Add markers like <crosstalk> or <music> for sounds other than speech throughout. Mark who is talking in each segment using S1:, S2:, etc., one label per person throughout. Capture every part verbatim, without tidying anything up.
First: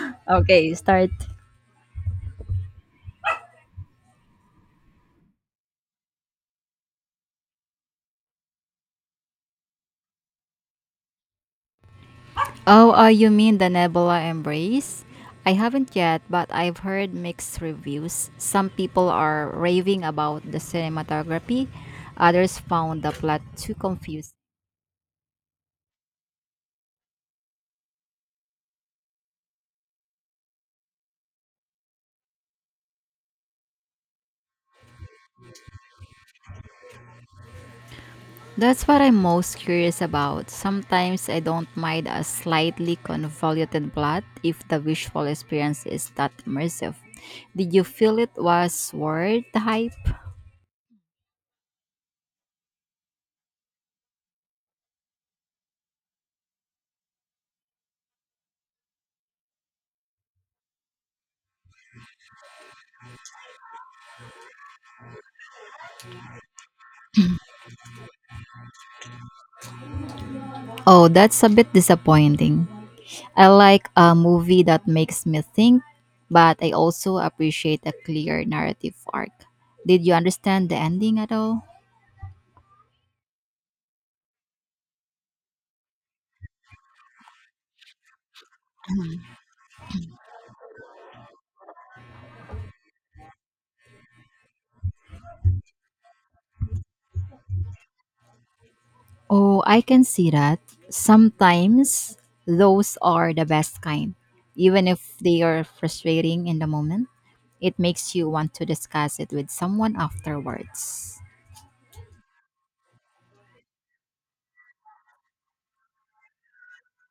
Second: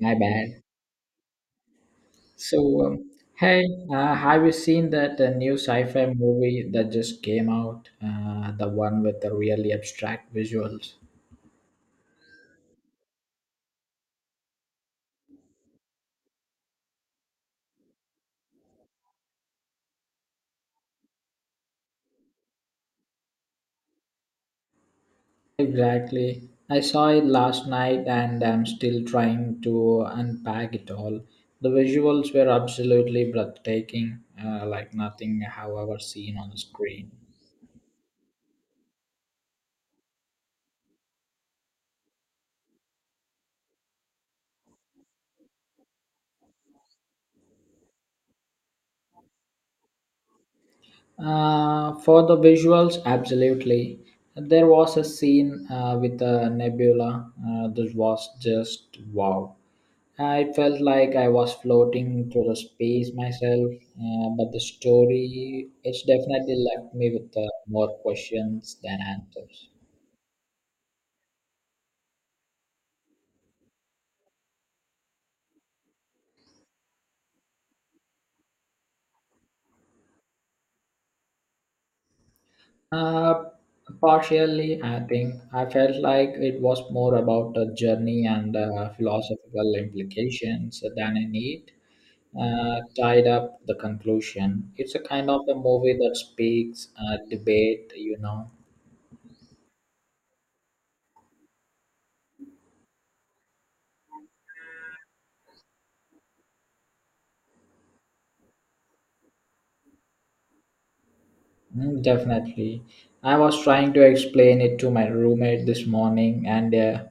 S1: My bad.
S2: Okay, start.
S1: So, um, hey, uh, have you seen that uh, new sci-fi movie that just came out? Uh, the one with the really abstract visuals.
S2: Oh, uh, you mean the Nebula Embrace? I haven't yet, but I've heard mixed reviews. Some people are raving about the cinematography, others found the plot too confusing.
S1: Exactly. I saw it last night and I'm still trying to unpack it all. The visuals were absolutely breathtaking, uh, like nothing I have ever seen on the screen.
S2: That's what I'm most curious about. Sometimes I don't mind a slightly convoluted plot if the visual experience is that immersive. Did you feel it was worth the hype?
S1: Uh, for the visuals, absolutely. There was a scene uh, with a nebula uh, that was just wow. I felt like I was floating through the space myself, uh, but the story, it's definitely left me with uh, more questions than answers.
S2: Oh, that's a bit disappointing. I like a movie that makes me think, but I also appreciate a clear narrative arc. Did you understand the ending at all?
S1: Uh, partially, I think I felt like it was more about the journey and uh, philosophical implications than a need. Uh, tied up the conclusion. It's a kind of a movie that speaks uh, debate, you know.
S2: Oh, I can see that. Sometimes those are the best kind, even if they are frustrating in the moment. It makes you want to discuss it with someone afterwards.
S1: Mm, definitely. I was trying to explain it to my roommate this morning, and uh,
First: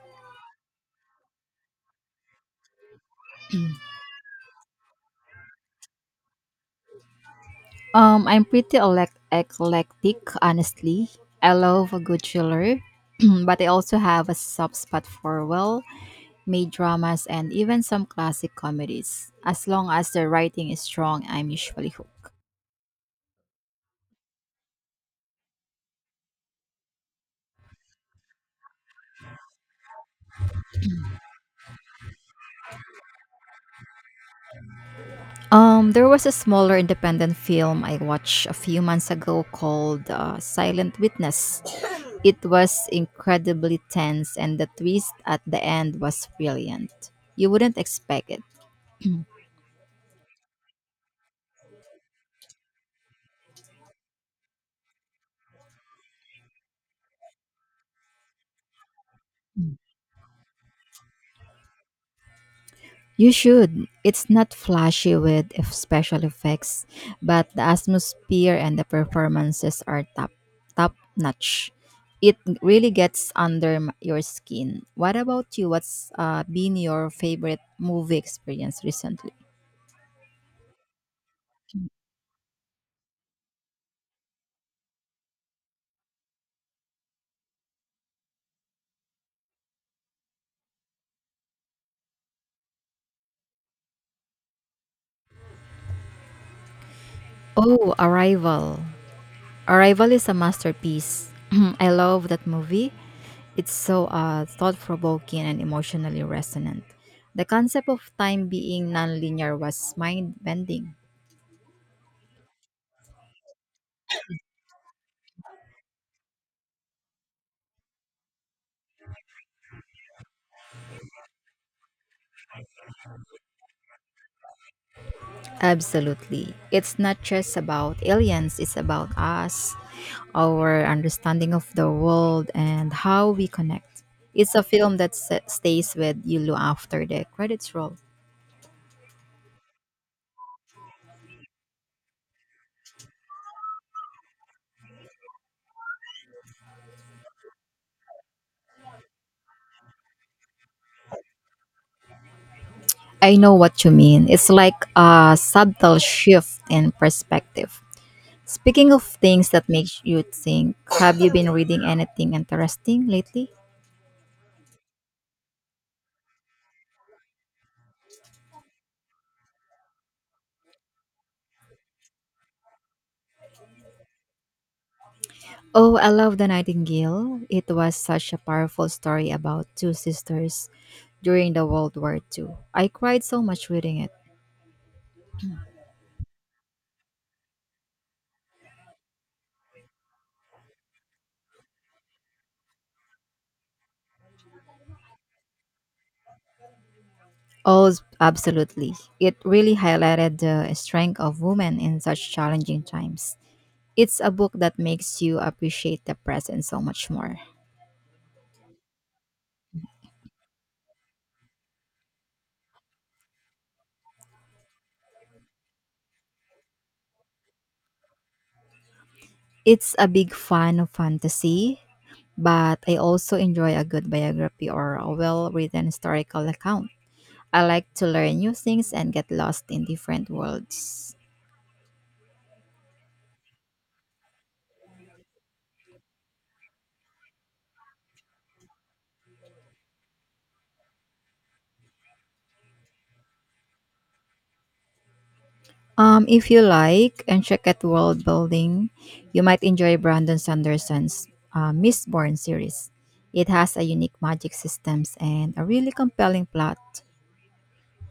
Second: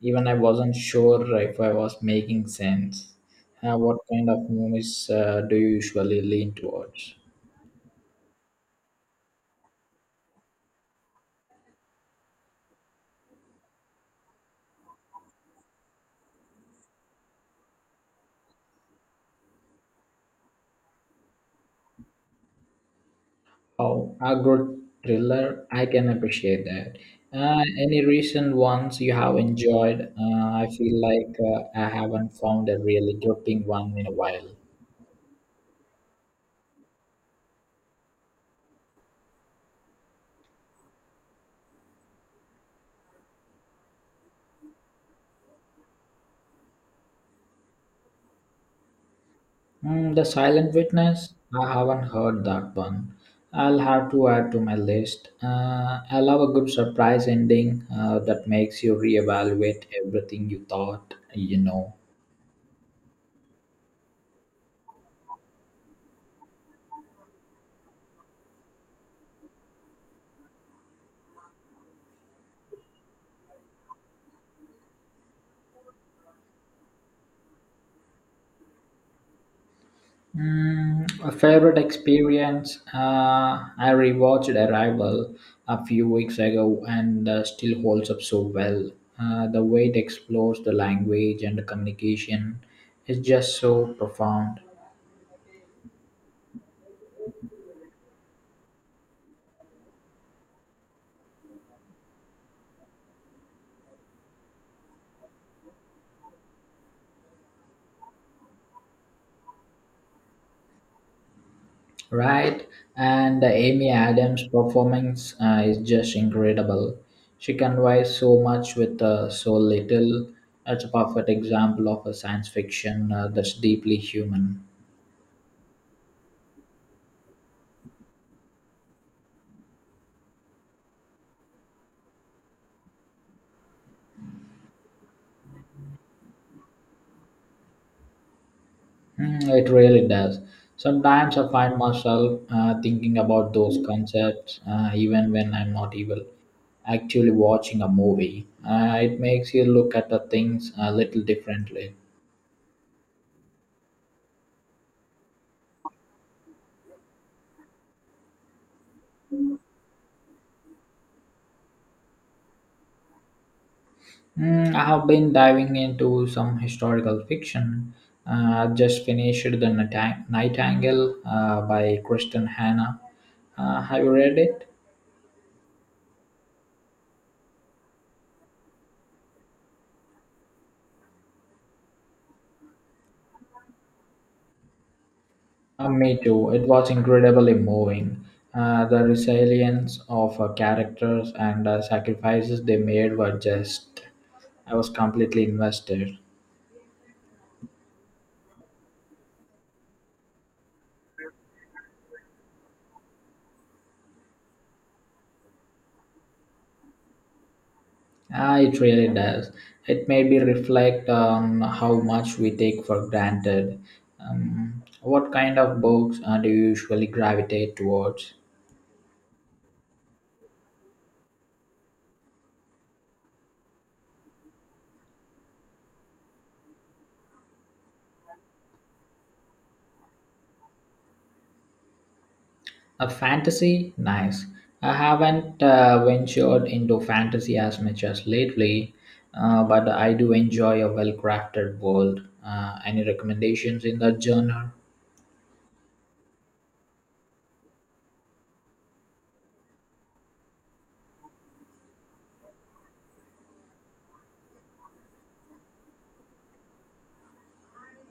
S1: even I wasn't sure if I was making sense. Uh, what kind of movies uh, do you usually lean towards?
S2: Um, I'm pretty elect- eclectic, honestly. I love a good thriller, <clears throat> but I also have a soft spot for well made dramas, and even some classic comedies. As long as the writing is strong, I'm usually hooked.
S1: Oh, agro thriller, I can appreciate that. Uh, any recent ones you have enjoyed? Uh, I feel like uh, I haven't found a really gripping one in a while.
S2: Um, there was a smaller independent film I watched a few months ago called uh, Silent Witness. It was incredibly tense, and the twist at the end was brilliant. You wouldn't expect it.
S1: Hmm, the Silent Witness? I haven't heard that one. I'll have to add to my list. Uh, I love a good surprise ending uh, that makes you reevaluate everything you thought you know.
S2: You should. It's not flashy with f- special effects, but the atmosphere and the performances are top top notch. It really gets under m- your skin. What about you? What's uh, been your favorite movie experience recently?
S1: Mm, a favorite experience. Uh, I rewatched Arrival a few weeks ago and uh, still holds up so well. Uh, the way it explores the language and the communication is just so profound,
S2: Oh, Arrival. Arrival is a masterpiece. <clears throat> I love that movie. It's so uh, thought provoking and emotionally resonant. The concept of time being nonlinear was mind bending.
S1: right? And uh, Amy Adams' performance uh, is just incredible. She conveys so much with uh, so little. That's a perfect example of a science fiction uh, that's deeply human.
S2: Absolutely. It's not just about aliens, it's about us, our understanding of the world, and how we connect. It's a film that s- stays with you lo- after the credits roll.
S1: Mm, it really does. Sometimes I find myself uh, thinking about those concepts uh, even when I'm not evil. Actually, watching a movie, uh, it makes you look at the things a little differently.
S2: I know what you mean. It's like a subtle shift in perspective. Speaking of things that makes you think, have you been reading anything interesting lately?
S1: Mm, I have been diving into some historical fiction. Uh, I've just finished The Nighti- Nightingale uh, by Kristen Hanna. Uh, have you read it?
S2: Oh, I love The Nightingale. It was such a powerful story about two sisters during the World War two. I cried so much reading it.
S1: Uh, me too. It was incredibly moving. Uh, the resilience of uh, characters and uh, sacrifices they made were just. I was completely invested.
S2: Oh, s- absolutely. It really highlighted the strength of women in such challenging times. It's a book that makes you appreciate the present so much more.
S1: Uh, it really does. It made me reflect on how much we take for granted. Um, what kind of books uh, do you usually gravitate towards?
S2: It's a big fan of fantasy, but I also enjoy a good biography or a well written historical account. I like to learn new things and get lost in different worlds.
S1: A fantasy? Nice. I haven't uh, ventured into fantasy as much as lately, uh, but I do enjoy a well crafted world. Uh, any recommendations in that genre?
S2: Um, if you like, and check out world building, you might enjoy Brandon Sanderson's uh, Mistborn series. It has a unique magic systems and a really compelling plot.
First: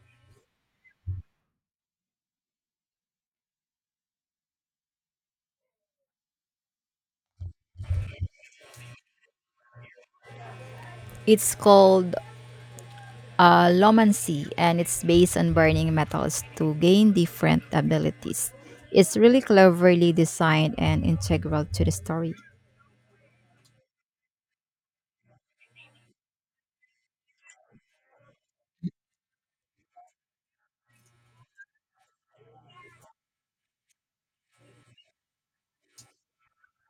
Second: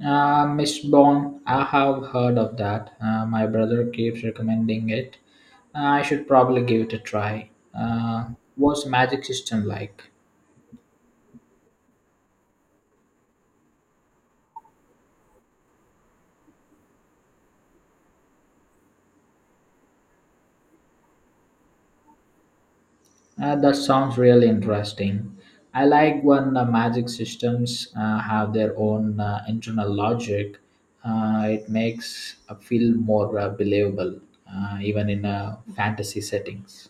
S1: Uh, Miss Bond, I have heard of that. Uh, my brother keeps recommending it. I should probably give it a try. Uh, what's Magic System like?
S2: It's called uh, Lomancy, and it's based on burning metals to gain different abilities. It's really cleverly designed and integral to the story.
S1: Uh, that sounds really interesting. I like when the magic systems uh, have their own uh, internal logic. Uh, it makes a feel more uh, believable, uh, even in uh, fantasy settings.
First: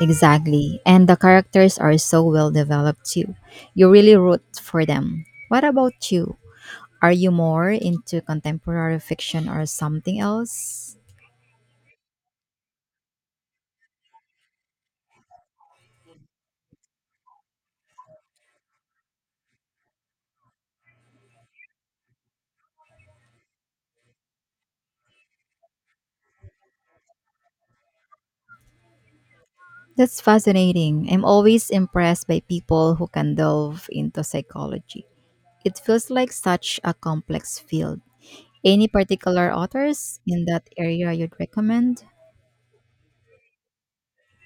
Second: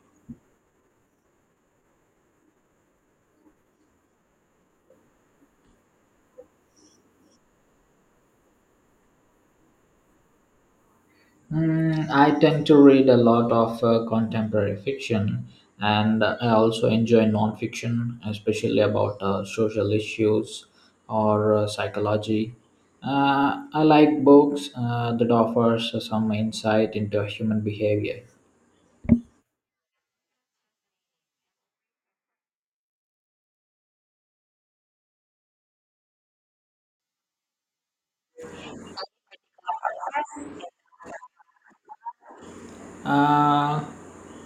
S2: Exactly, and the characters are so well developed too. You really root for them. What about you? Are you more into contemporary fiction or something else?
S1: Mm, I tend to read a lot of uh, contemporary fiction, and I also enjoy nonfiction, especially about uh, social issues or uh, psychology. Uh, I like books uh, that offers some insight into human behavior.
S2: That's fascinating. I'm always impressed by people who can delve into psychology. It feels like such a complex field. Any particular authors in that area you'd recommend?
S1: Uh,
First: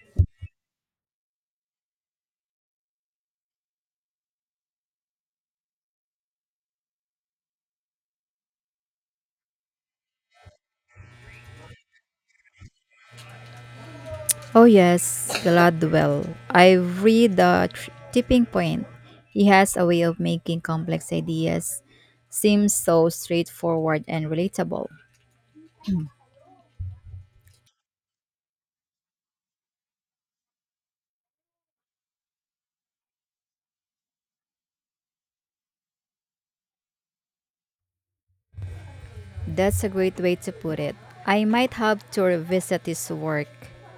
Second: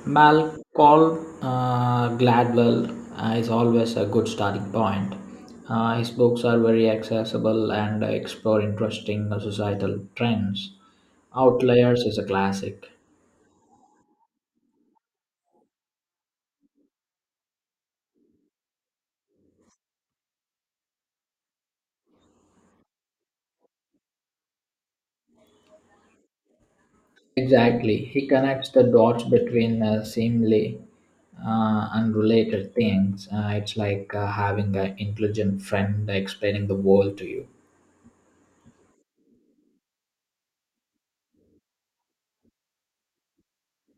S1: Malcolm uh, Gladwell uh, is always a good starting point. Uh, his books are very accessible and explore interesting societal trends. Outliers is a classic.
S2: Oh, yes, Gladwell. I've read The Tr- Tipping Point. He has a way of making complex ideas seem so straightforward and relatable.
S1: Exactly. He connects the dots between uh, seemingly uh, unrelated things. Uh, it's like uh, having an intelligent friend explaining the world to you.
S2: That's a great way to put it. I might have to revisit his work.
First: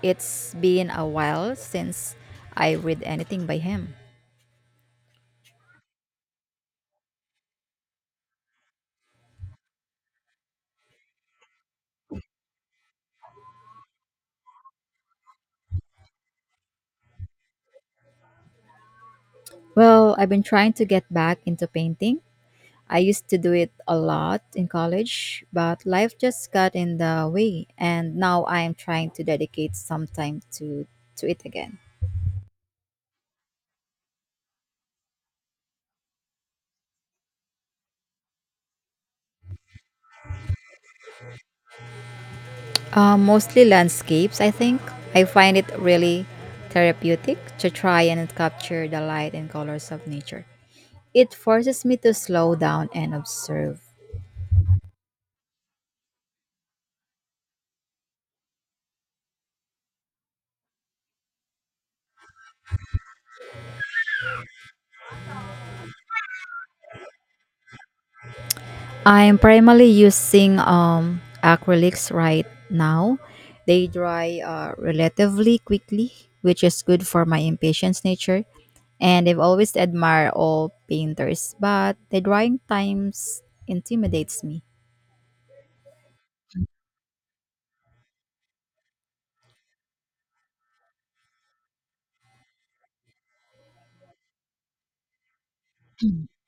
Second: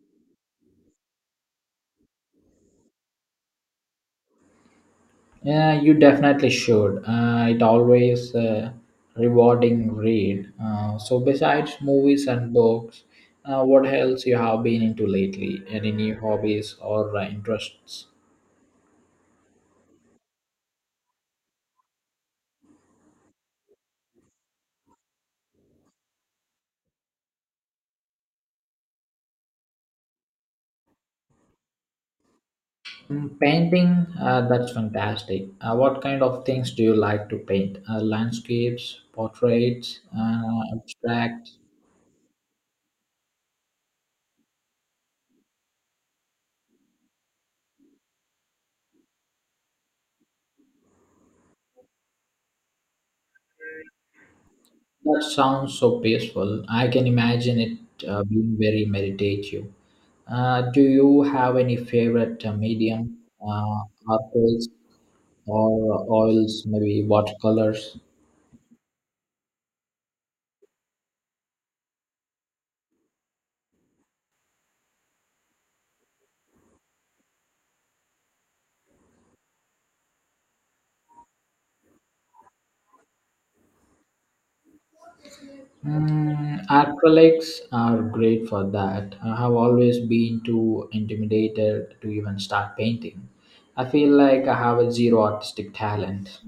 S2: It's been a while since I read anything by him.
S1: Yeah, you definitely should. Uh, it always uh, rewarding read. Uh, so besides movies and books, uh, what else you have been into lately? Any new hobbies or uh, interests?
S2: Well, I've been trying to get back into painting. I used to do it a lot in college, but life just got in the way, and now I am trying to dedicate some time to, to it again.
S1: Mm, painting, uh, that's fantastic. Uh, what kind of things do you like to paint? Uh, landscapes, portraits, uh, abstracts.
S2: Uh, mostly landscapes, I think. I find it really therapeutic to try and capture the light and colors of nature. It forces me to slow down and observe.
S1: That sounds so peaceful. I can imagine it uh, being very meditative. Uh, do you have any favorite uh, medium? Uh, Aquarels or oils, maybe watercolors?
S2: I'm primarily using um, acrylics right now. They dry uh, relatively quickly, which is good for my impatience nature. And I've always admired all painters, but the drying times intimidates me.
S1: Mm, acrylics are great for that. I have always been too intimidated to even start painting. I feel like I have a zero artistic talent.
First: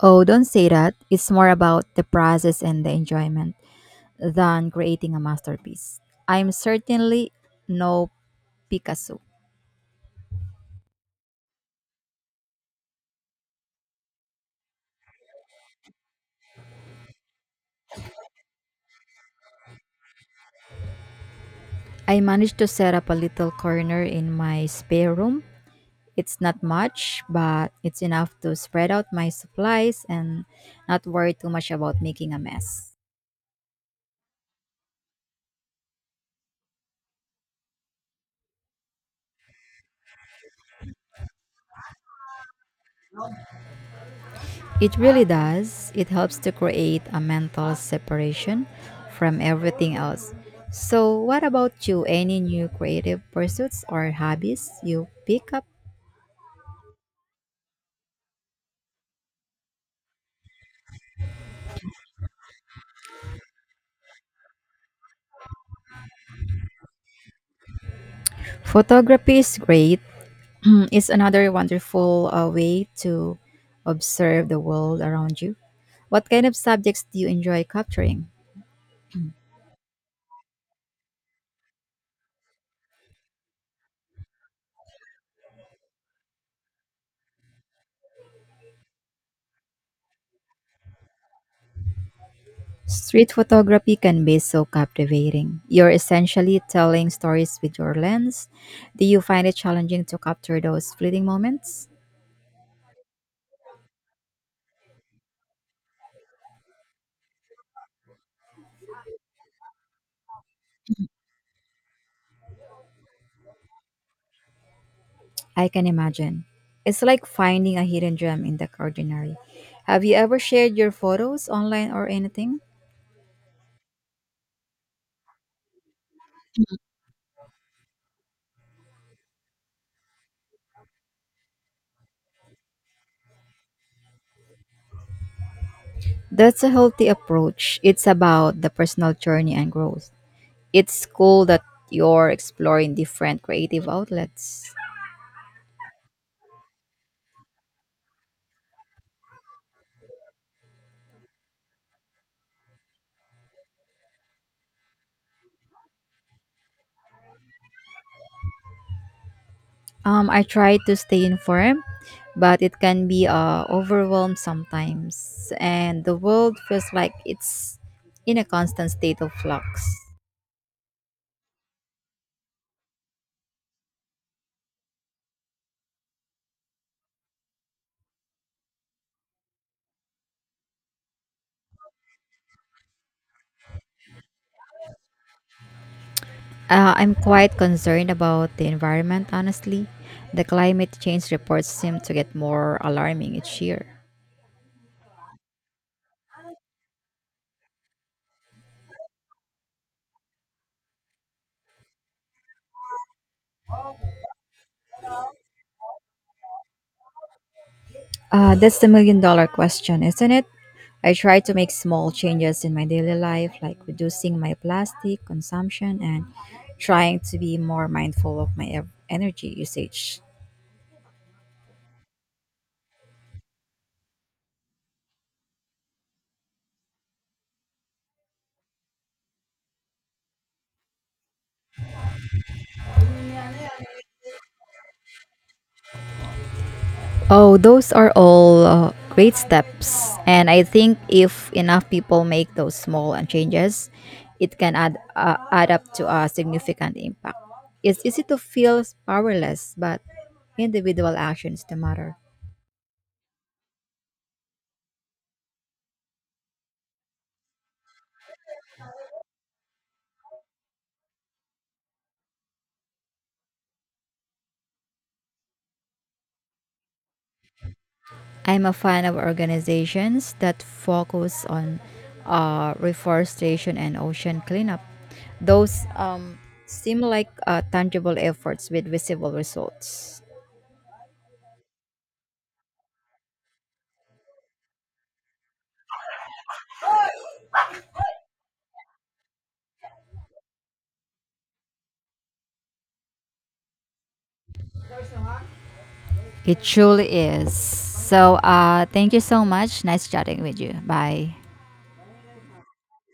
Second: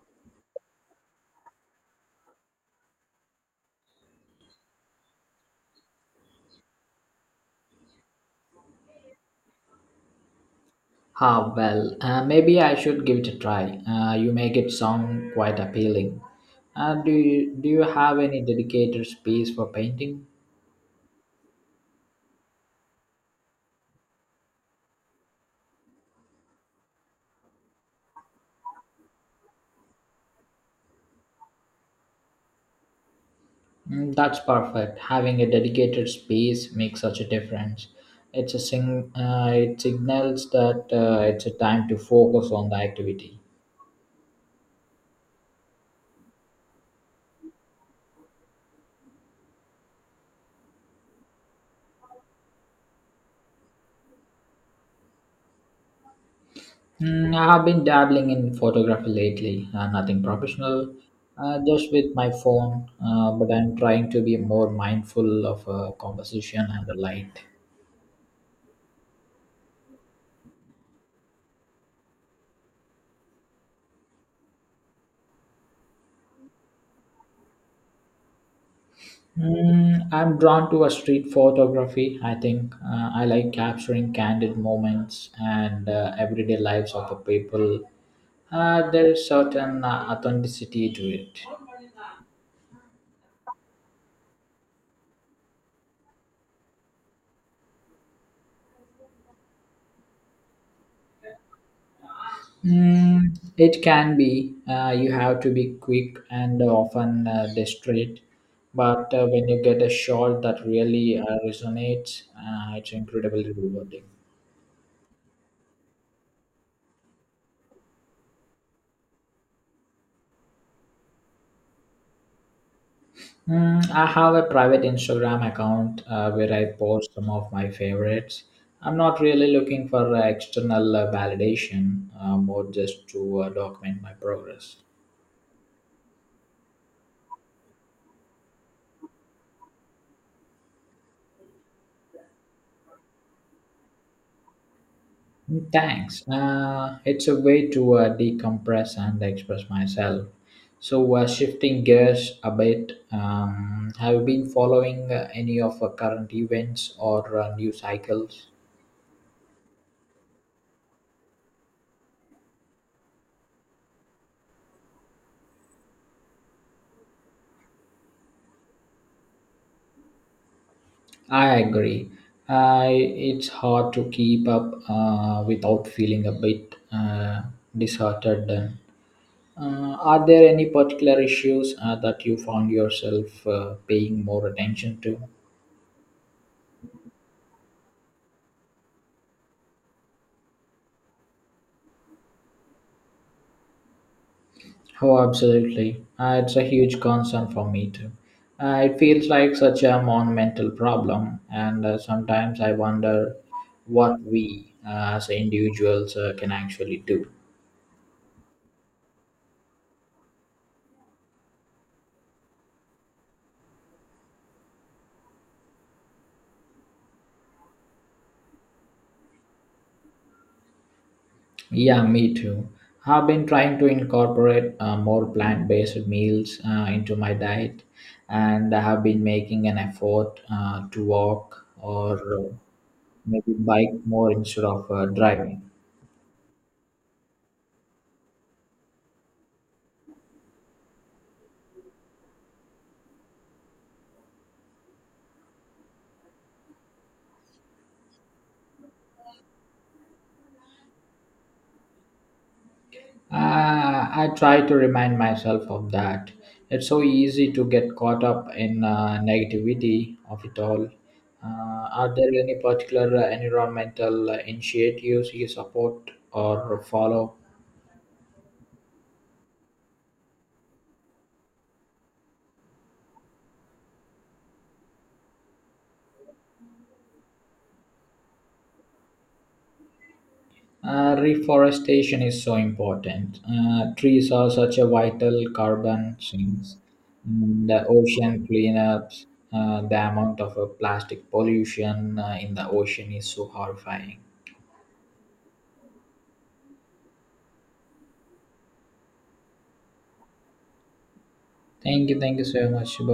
S2: Oh, don't say that. It's more about the process and the enjoyment than creating a masterpiece. I'm certainly no Picasso.
S1: Ah, well, uh, maybe I should give it a try. Uh, you make it sound quite appealing. Uh, do you do you have any dedicated space for painting?
S2: I managed to set up a little corner in my spare room. It's not much, but it's enough to spread out my supplies and not worry too much about making a mess.
S1: Mm, that's perfect. Having a dedicated space makes such a difference. It's a sing. Uh, it signals that uh, it's a time to focus on the activity.
S2: It really does. It helps to create a mental separation from everything else. So, what about you? Any new creative pursuits or hobbies you pick up?
S1: Mm, I have been dabbling in photography lately. Uh, nothing professional, uh, just with my phone. Uh, but I'm trying to be more mindful of uh, composition and the light.
S2: Photography is great. <clears throat> It's another wonderful uh, way to observe the world around you. What kind of subjects do you enjoy capturing?
S1: Mm, I'm drawn to a street photography. I think uh, I like capturing candid moments and uh, everyday lives of the people. Uh, there is certain uh, authenticity to it.
S2: Street photography can be so captivating. You're essentially telling stories with your lens. Do you find it challenging to capture those fleeting moments?
S1: Mm, it can be. Uh, you have to be quick and often uh, desperate. But uh, when you get a shot that really uh, resonates, uh, it's incredibly rewarding.
S2: I can imagine. It's like finding a hidden gem in the ordinary. Have you ever shared your photos online or anything?
S1: Mm, I have a private Instagram account uh, where I post some of my favorites. I'm not really looking for uh, external uh, validation, uh, more just to uh, document my progress.
S2: That's a healthy approach. It's about the personal journey and growth. It's cool that you're exploring different creative outlets.
S1: Mm, thanks. Uh, it's a way to uh, decompress and express myself. So, uh, shifting gears a bit, um, have you been following uh, any of uh, current events or uh, news cycles?
S2: Um, I try to stay informed, but it can be uh, overwhelmed sometimes, and the world feels like it's in a constant state of flux.
S1: I agree. I it's hard to keep up uh, without feeling a bit uh, disheartened. Uh, are there any particular issues uh, that you found yourself uh, paying more attention to?
S2: Uh, I'm quite concerned about the environment, honestly. The climate change reports seem to get more alarming each year.
S1: Oh, absolutely. Uh, it's a huge concern for me too. Uh, it feels like such a monumental problem, and uh, sometimes I wonder what we uh, as individuals uh, can actually do.
S2: Uh, that's the million dollar question, isn't it? I try to make small changes in my daily life, like reducing my plastic consumption and trying to be more mindful of my ev- energy usage.
S1: Yeah, me too. I've been trying to incorporate uh, more plant based meals uh, into my diet, and I have been making an effort uh, to walk or uh, maybe bike more instead of uh, driving.
S2: Oh, those are all uh, great steps. And I think if enough people make those small uh, changes, it can add, uh, add up to a significant impact. It's easy to feel powerless, but individual actions do matter.
S1: Uh, I try to remind myself of that. It's so easy to get caught up in uh, negativity of it all. Uh, are there any particular uh, environmental uh, initiatives you support or follow?
S2: I'm a fan of organizations that focus on uh, reforestation and ocean cleanup. Those um, seem like uh, tangible efforts with visible results.
S1: Uh, reforestation is so important. Uh, trees are such a vital carbon sinks. Mm, the ocean cleanups, uh, the amount of uh, plastic pollution uh, in the ocean is so horrifying.
S2: It truly is. So uh, thank you so much. Nice chatting with you. Bye.
S1: Thank you, thank you so much. Bye bye.